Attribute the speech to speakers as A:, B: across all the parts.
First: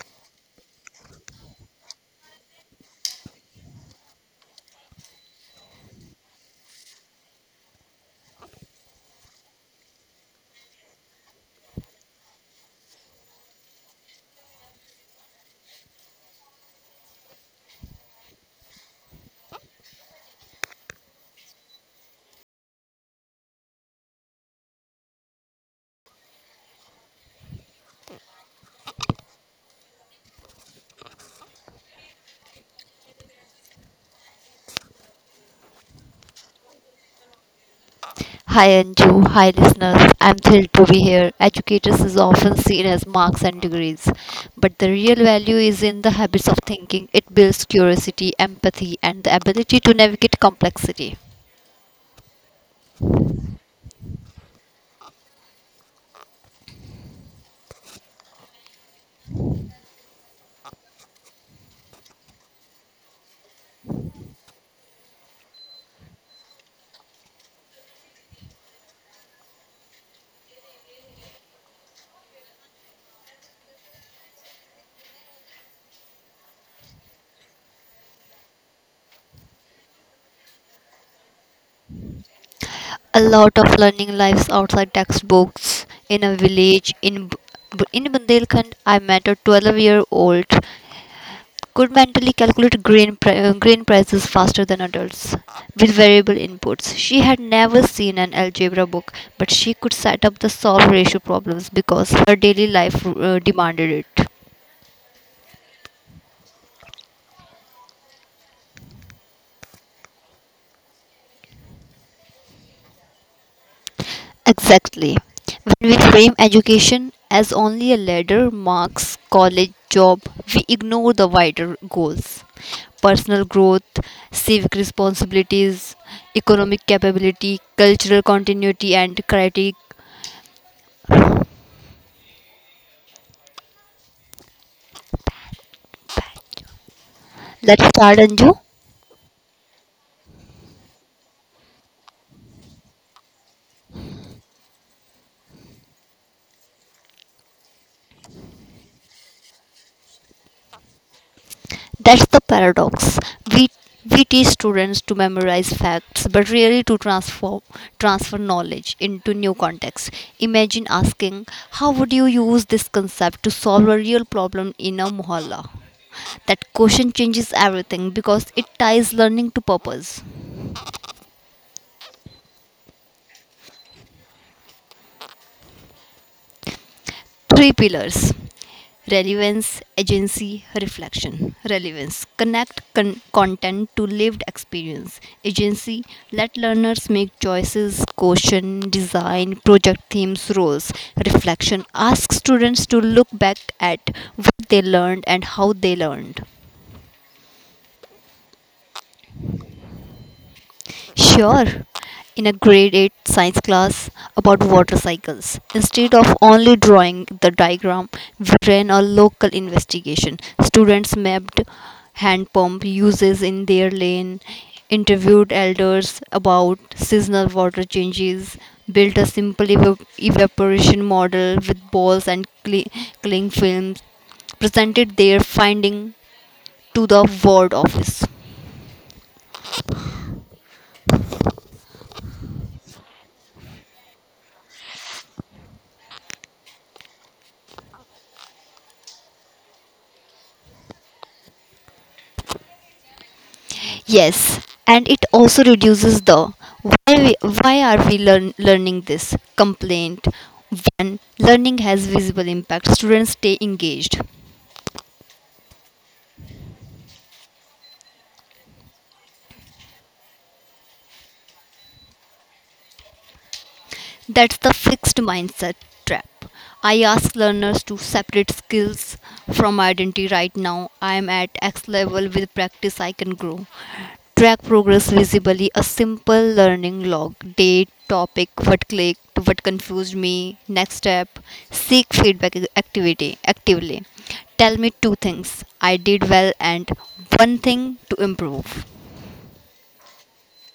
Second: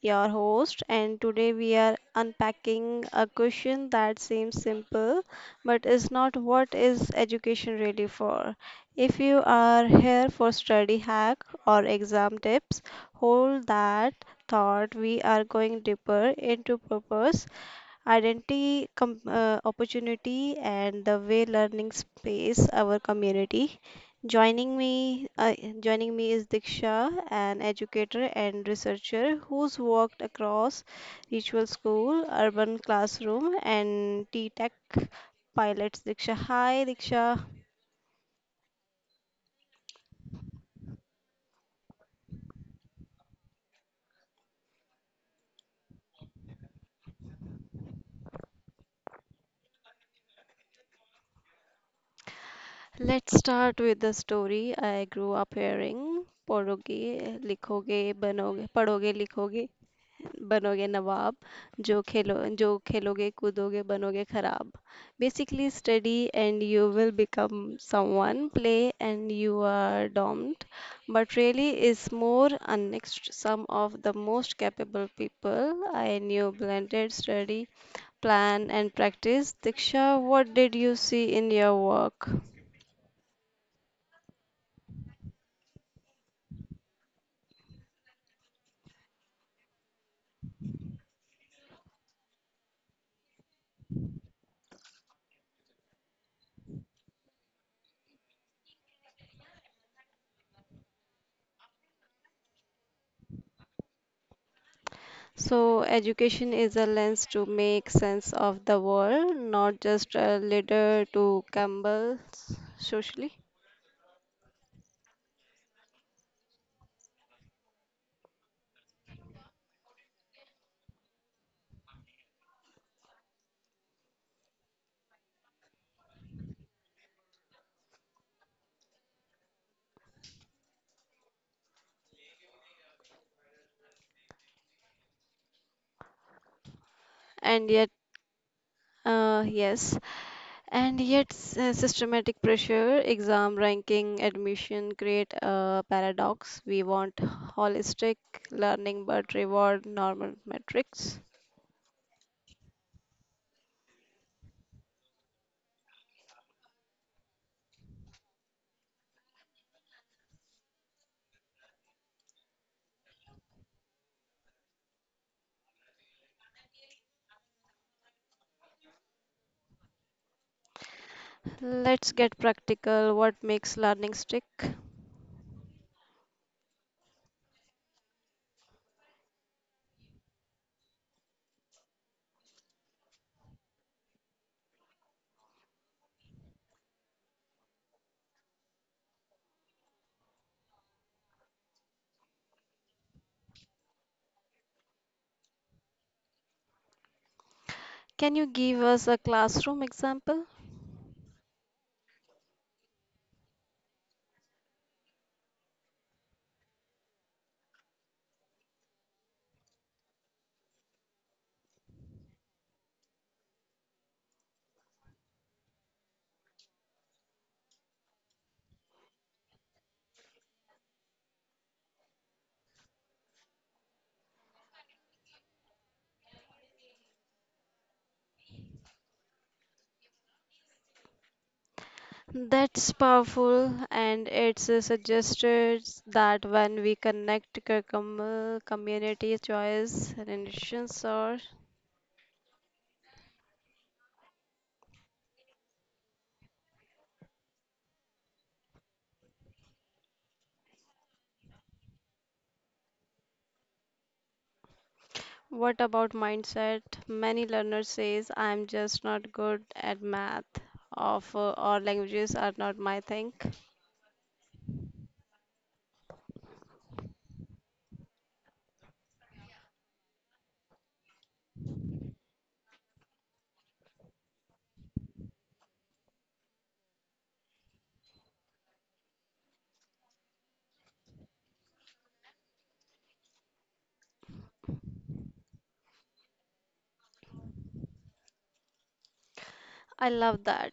A: your host, and today we are unpacking a question that seems simple but is not. What is education really for? If you are here for study hack or exam tips, hold that thought. We are going deeper into purpose identity, opportunity, and the way learning space our community. Joining me, uh, joining me is Diksha, an educator and researcher who's worked across ritual school, urban classroom, and T-Tech pilots. Diksha, hi, Diksha.
B: Hi Anju, hi listeners. I'm thrilled to be here. Educators is often seen as marks and degrees, but the real value is in the habits of thinking. It builds curiosity, empathy, and the ability to navigate complexity.
A: Let's start with the story I grew up hearing. पढ़ोगे लिखोगे बनोगे नवाब जो खेलो जो खेलोगे कूदोगे बनोगे खराब. Basically, study and you will become someone, play and you are domed, but really is more unmixed. Some of the most capable people I knew blended study, plan and practice. Diksha, what did you see in your work?
B: A lot of learning lives outside textbooks in a village in Bundelkhand. I met a 12-year-old could mentally calculate grain prices faster than adults with variable inputs. She had never seen an algebra book, but she could set up the solve ratio problems because her daily life demanded it.
A: So, education is a lens to make sense of the world, not just a ladder to Campbell socially.
B: Exactly. When we frame education as only a ladder, marks, college, job, we ignore the wider goals, personal growth, civic responsibilities, economic capability, cultural continuity, and critique.
A: And
B: Let's
A: yet,
B: start, Anju.
A: yes, and yet, systematic pressure, exam ranking, admission create a paradox. We want holistic learning but reward normal metrics.
B: That's the paradox. We we teach students to memorize facts, but really to transform transfer knowledge into new context. Imagine asking, how would you use this concept to solve a real problem in a mohalla? That question changes everything because it ties learning to purpose.
A: Let's get practical. What makes learning stick?
B: Three pillars, relevance, agency, reflection. Relevance, connect content to lived experience. Agency, let learners make choices, question design, project themes, roles. Reflection, ask students to look back at what they learned and how they learned.
A: Can you give us a classroom example?
B: Sure, in a grade 8 science class about water cycles, instead of only drawing the diagram, we ran a local investigation. Students mapped hand pump uses in their lane, interviewed elders about seasonal water changes, built a simple evaporation model with balls and cling films, presented their finding to the ward office.
A: That's powerful, and it suggested that when we connect community choice, relations, or
B: Yes, and it also reduces the why are we learning this complaint when learning has visible impact. Students stay engaged.
A: what about mindset, many learners says I'm just not good at math, of or languages are not my thing.
B: That's the fixed mindset trap. I ask learners to separate skills from identity. Right now I am at X level; with practice I can grow. Track progress visibly, a simple learning log, date, topic, what clicked, what confused me, next step. Seek feedback activity actively. Tell me two things I did well and one thing to improve.
A: I love that.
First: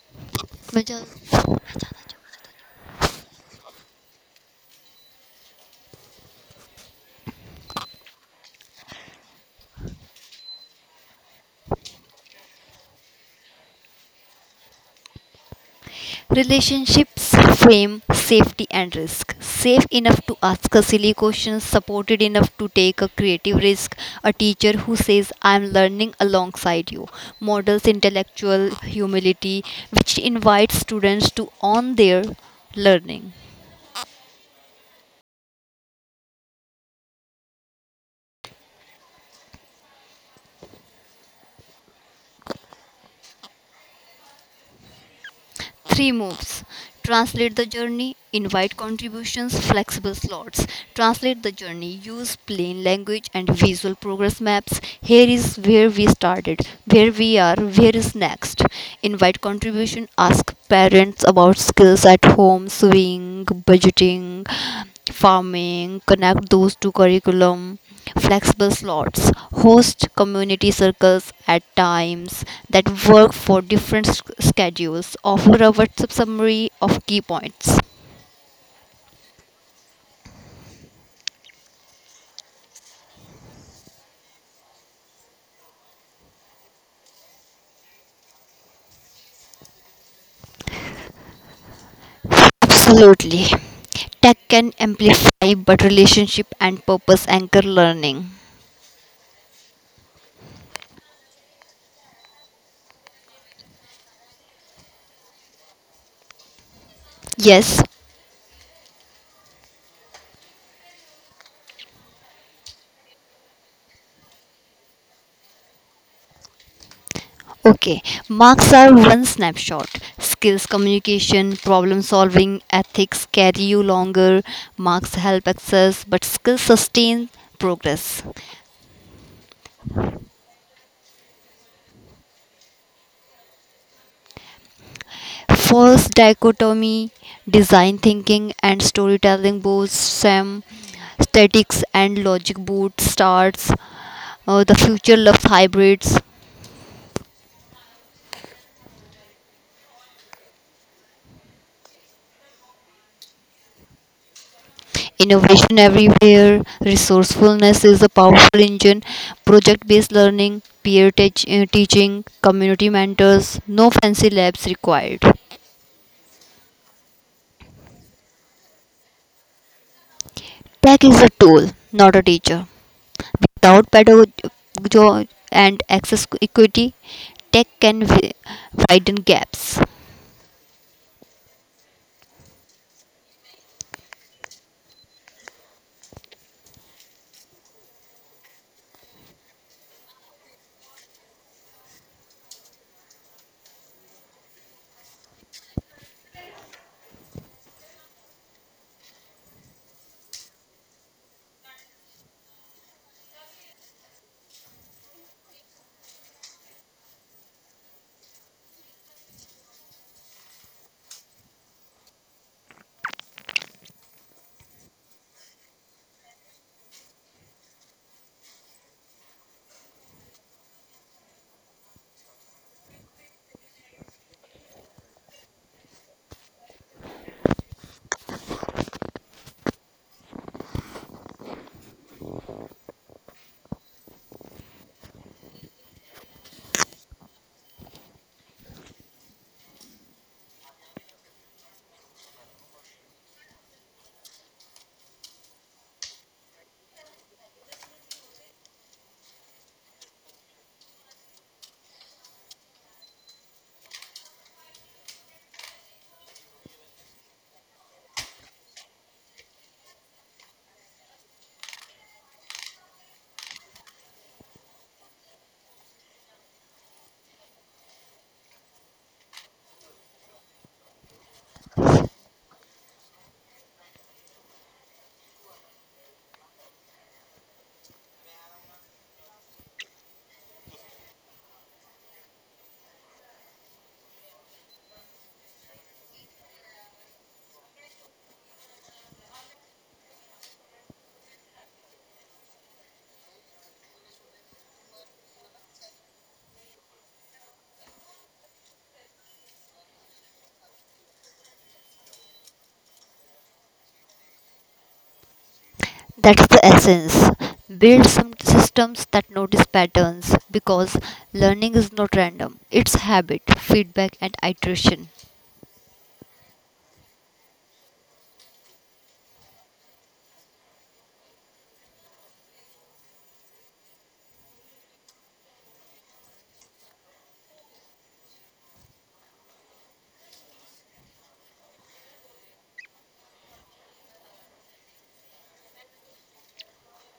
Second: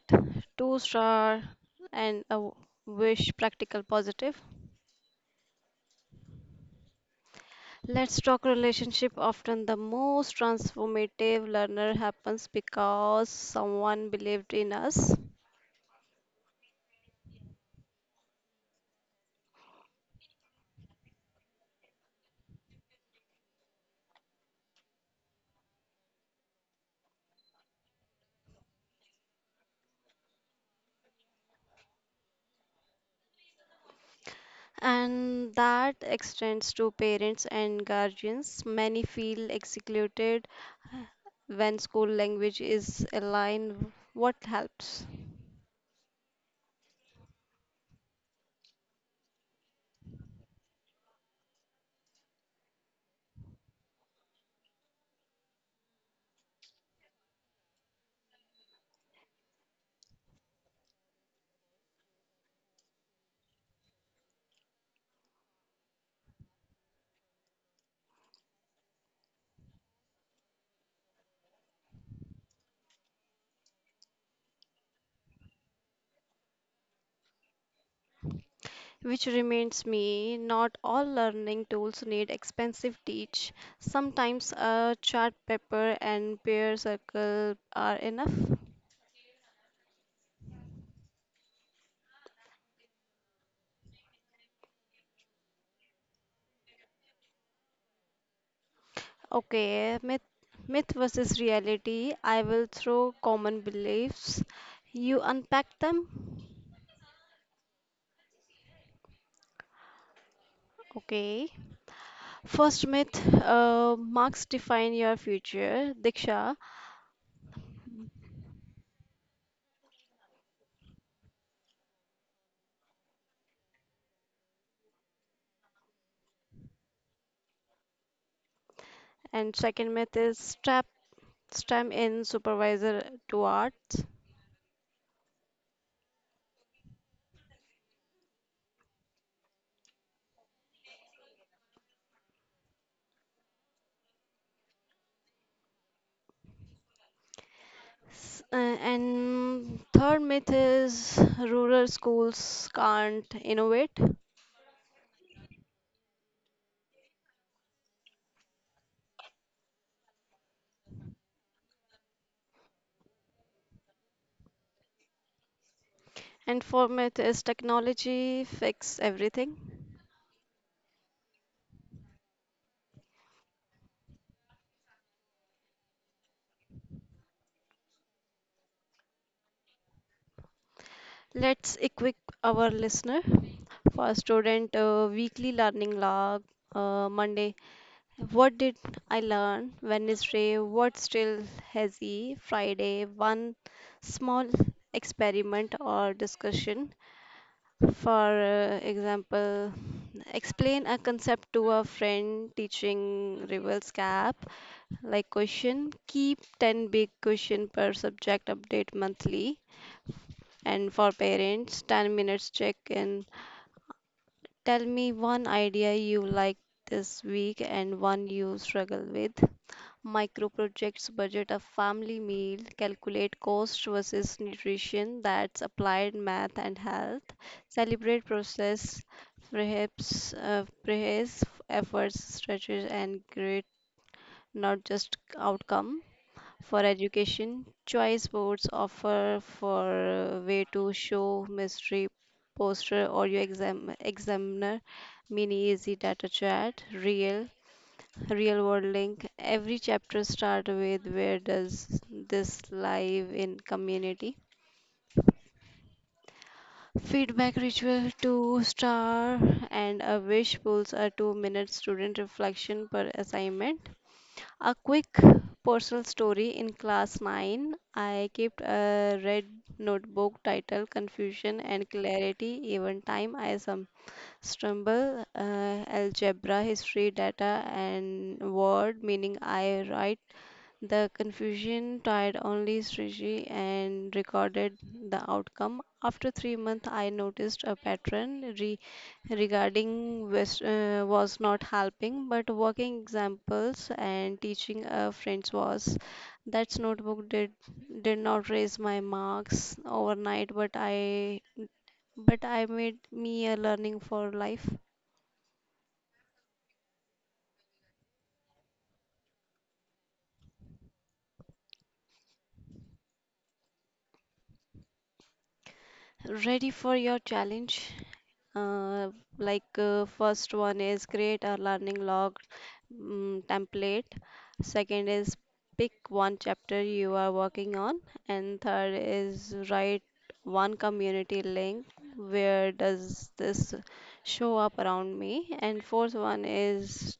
A: Two star and a wish, practical positive. Let's talk relationship. Often the most transformative learner happens because someone believed in us.
B: Relationships, fame, safety, and risk. Safe enough to ask a silly question, supported enough to take a creative risk. A teacher who says, I'm learning alongside you, models intellectual humility, which invites students to own their learning.
A: And that extends to parents and guardians. Many feel excluded when school language is aligned. What helps?
B: Three moves. Translate the journey, invite contributions, flexible slots. Translate the journey, use plain language and visual progress maps. Here is where we started, where we are, where is next. Invite contribution, ask parents about skills at home, sewing, budgeting, farming, connect those to curriculum. Flexible slots, host community circles at times that work for different schedules. Offer a whatsapp summary of key points.
A: Which reminds me, not all learning tools need expensive teach. Sometimes a chart paper and peer circle are enough.
B: Absolutely, tech can amplify, but relationship and purpose anchor learning.
A: Okay, myth versus reality. I will throw common beliefs. You unpack them.
B: Yes.
A: Okay. First myth, marks define your future, Diksha.
B: Okay, marks are one snapshot. Skills, communication, problem solving, ethics carry you longer. Marks help access, but skills sustain progress.
A: And second myth is trap, STEM in supervisor to arts.
B: False dichotomy, design thinking and storytelling both Sam statics and logic boot starts. The future loves hybrids.
A: S- uh, and third myth is rural schools can't innovate.
B: Innovation everywhere. Resourcefulness is a powerful engine. Project based learning, teaching, community mentors. No fancy labs required.
A: And fourth myth is technology fix everything.
B: Tech is a tool, not a teacher. Without pedagogy and access equity, tech can widen gaps.
A: Let's equip our listener for student weekly learning log, Monday. What did I learn? Wednesday, what still hazy? Friday, one small experiment or discussion. For example, explain a concept to a friend, teaching reverse cap like question. Keep 10 big question per subject, update monthly. And for parents, 10 minutes check in. Tell me one idea you like this week and one you struggle with. Micro projects, budget a family meal, calculate cost versus nutrition, that's applied math and health. Celebrate process, perhaps, praise efforts, stretches, and great, not just outcome for education. Choice boards offer for a way to show mystery poster or your exam examiner, mini easy data chart, real world link. Every chapter start with, where does this live in community? Feedback ritual, two star and a wish, pulls a 2 minute student reflection per assignment. A quick personal story: in class 9, I kept a red notebook titled Confusion and Clarity. Even time I some stumble, algebra, history, data, and word meaning, I write the confusion tied only Sriji and recorded the outcome. After 3 months, I noticed a pattern. Regarding was not helping, but working examples and teaching friends was. That notebook did not raise my marks overnight, but I made me a learning for life.
B: That's the essence. Build some systems that notice patterns because learning is not random, it's habit, feedback, and iteration.
A: Ready for your challenge? Uh, like, first one is create a learning log template. Second is, pick one chapter you are working on, and third is write one community link. Where does this show up around me? And fourth one is,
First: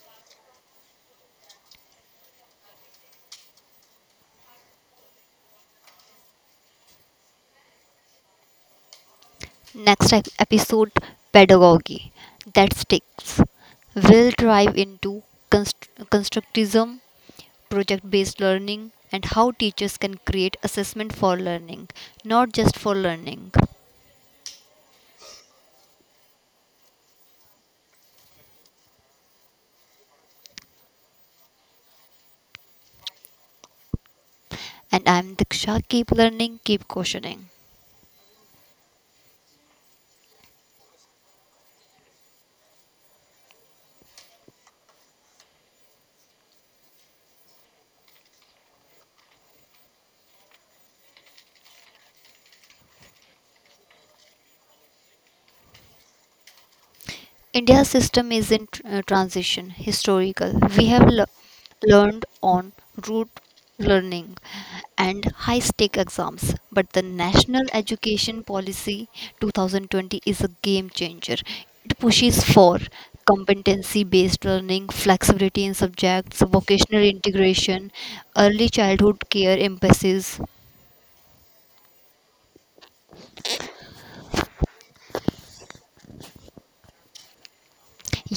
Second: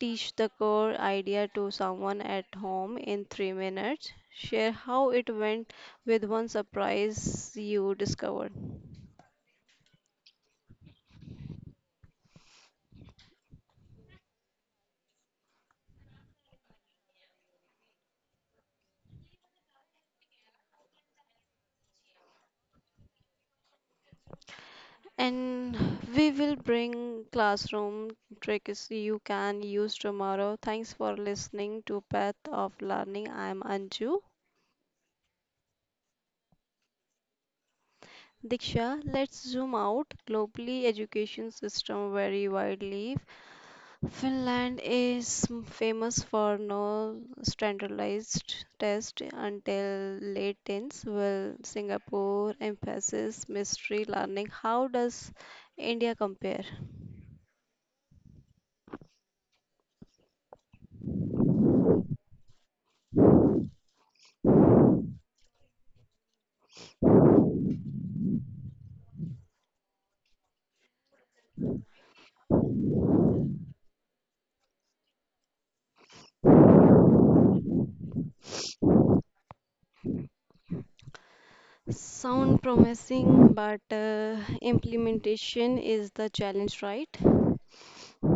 A: teach the core idea to someone at home in 3 minutes. Share how it went with one surprise you discovered.
B: Next episode, pedagogy that sticks, we will drive into constructism, project based learning, and how teachers can create assessment for learning, not just for learning.
A: And we will bring classroom tricks you can use tomorrow. Thanks for listening to Path of Learning. I am Anju.
B: And I'm Diksha. Keep learning, keep questioning.
A: Diksha, let's zoom out. Globally, education system vary widely. Finland is famous for no standardized test until late teens, while Singapore emphasizes mystery learning. How does India compare?
B: India's system is in transition. Historical, we have learned on rote learning and high stake exams, but the National Education Policy 2020 is a game changer. It pushes for competency based learning, flexibility in subjects, vocational integration, early childhood care emphasis.
A: Sound promising, but implementation is the challenge, right?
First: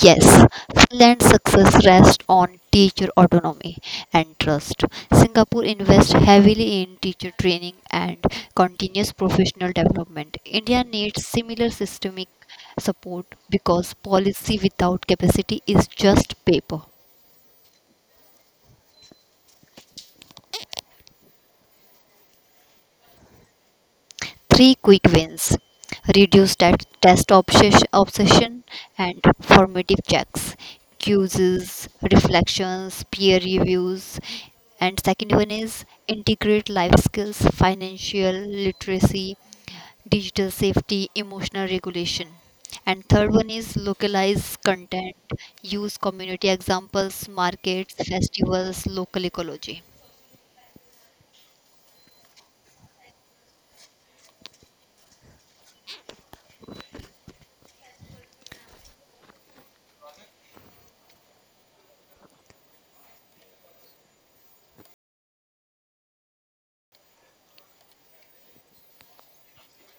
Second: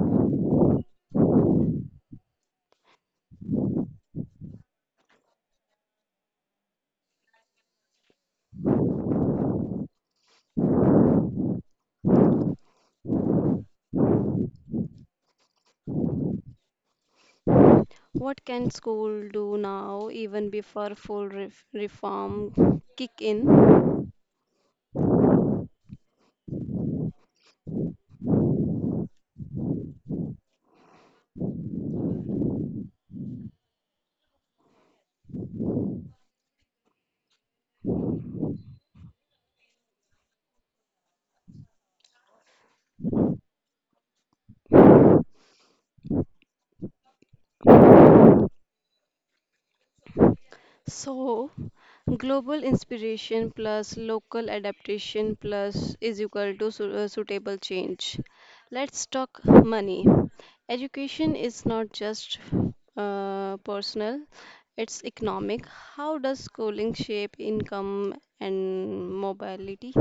B: Yes, Finland's success rests on teacher autonomy and trust. Singapore invests heavily in teacher training and continuous professional development. India needs similar systemic support because policy without capacity is just paper.
A: What can school do now, even before full reform kick in?
B: Three quick wins, reduce test obsession and formative checks, quizzes, reflections, peer reviews. And second one is integrate life skills, financial literacy, digital safety, emotional regulation. And third one is localize content, use community examples, markets, festivals, local ecology.
A: So, global inspiration plus local adaptation plus is equal to suitable change. Let's talk money. Education is not just personal, it's economic. How does schooling shape income and mobility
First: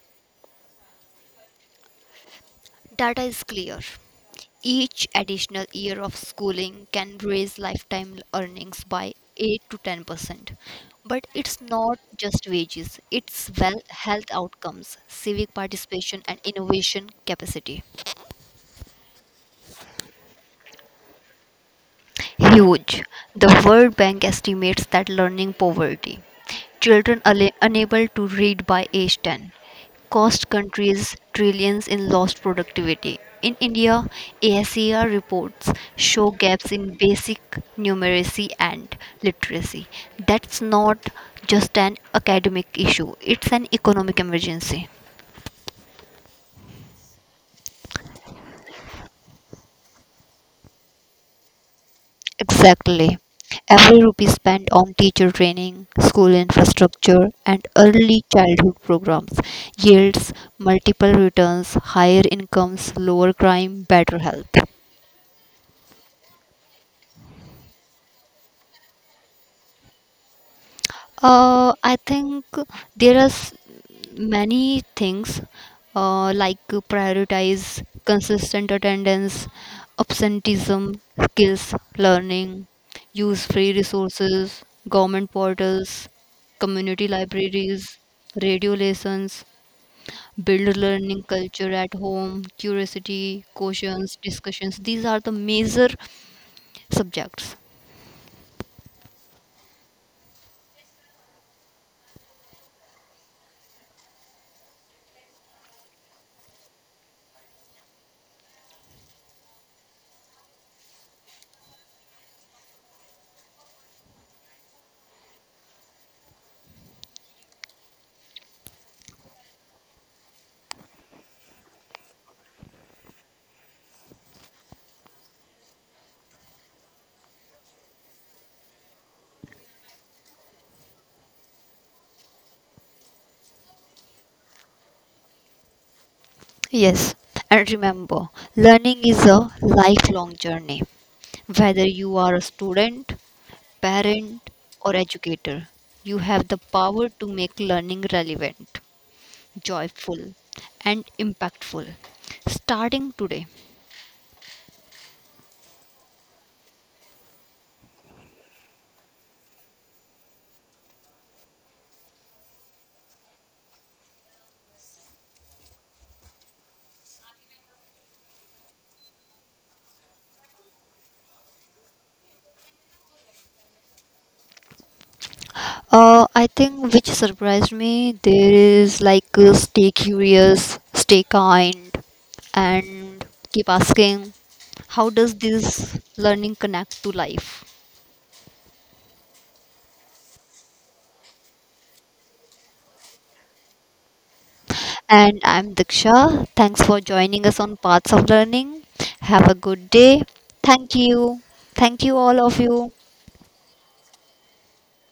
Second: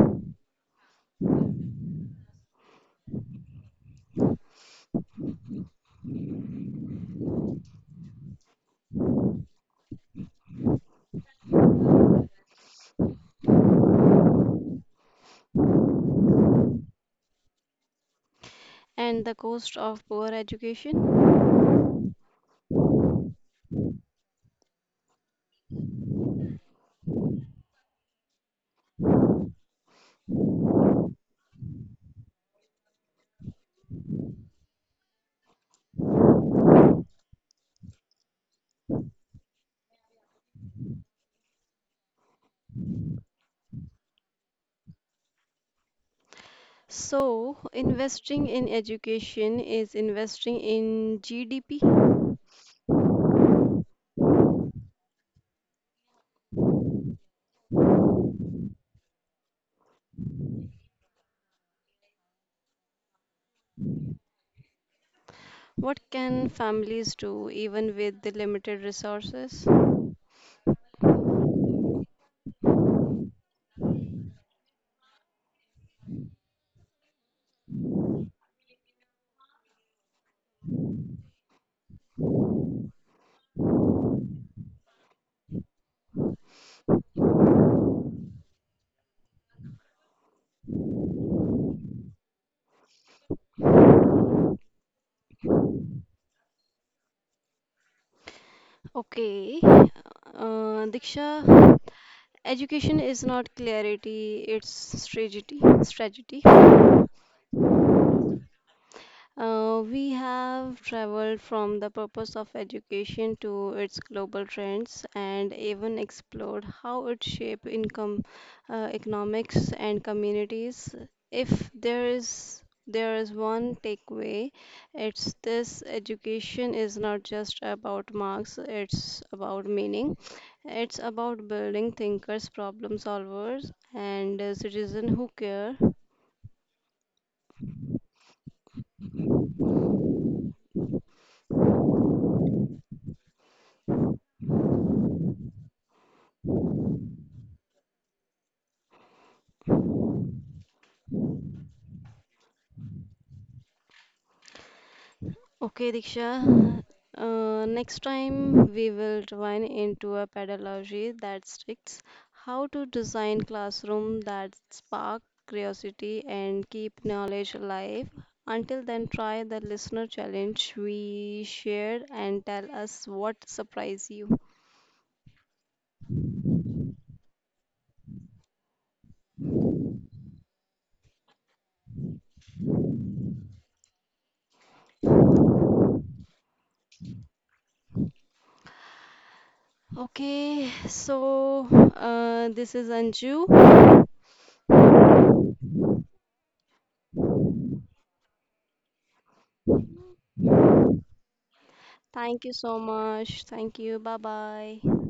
B: Data is clear. Each additional year of schooling can raise lifetime earnings by 8 to 10%. But it's not just wages, it's well, health outcomes, civic participation, and innovation capacity.
A: and the cost of poor education?
B: Huge. The World Bank estimates that learning poverty, children unable to read by age 10, cost countries trillions in lost productivity. In India, ASER reports show gaps in basic numeracy and literacy. That's not just an academic issue, it's an economic emergency.
A: So, investing in education is investing in GDP.
B: Exactly. Every rupee spent on teacher training, school infrastructure, and early childhood programs yields multiple returns, higher incomes, lower crime, better health.
A: What can families do even with the limited resources?
B: I think there many things, like prioritize consistent attendance, absenteeism, skills learning, use free resources, government portals, community libraries, radio lessons, build learning culture at home, curiosity, questions, discussions. These are the major subjects.
A: Okay, Diksha, education is not clarity, it's strategy. We have traveled from the purpose of education to its global trends and even explored how it shapes income, economics, and communities. If there is one takeaway, it's this: education is not just about marks, it's about meaning. It's about building thinkers, problem solvers, and citizens who care.
B: Yes, and remember, learning is a lifelong journey. Whether you are a student, parent, or educator, you have the power to make learning relevant, joyful, and impactful. Starting today.
A: Okay, Diksha. Next time we will divine into a pedagogy that sticks, how to design classroom that spark curiosity and keep knowledge alive. Until then, try the listener challenge we shared and tell us what surprised you.
B: I think which surprised me there is stay curious, stay kind, and keep asking, how does this learning connect to life?
A: Okay, so this is Anju.
B: And I'm Diksha. Thanks for joining us on Paths of Learning. Have a good day. Thank you. Thank you, all
A: Thank you
B: of
A: so
B: you.
A: much. Thank you. Bye bye.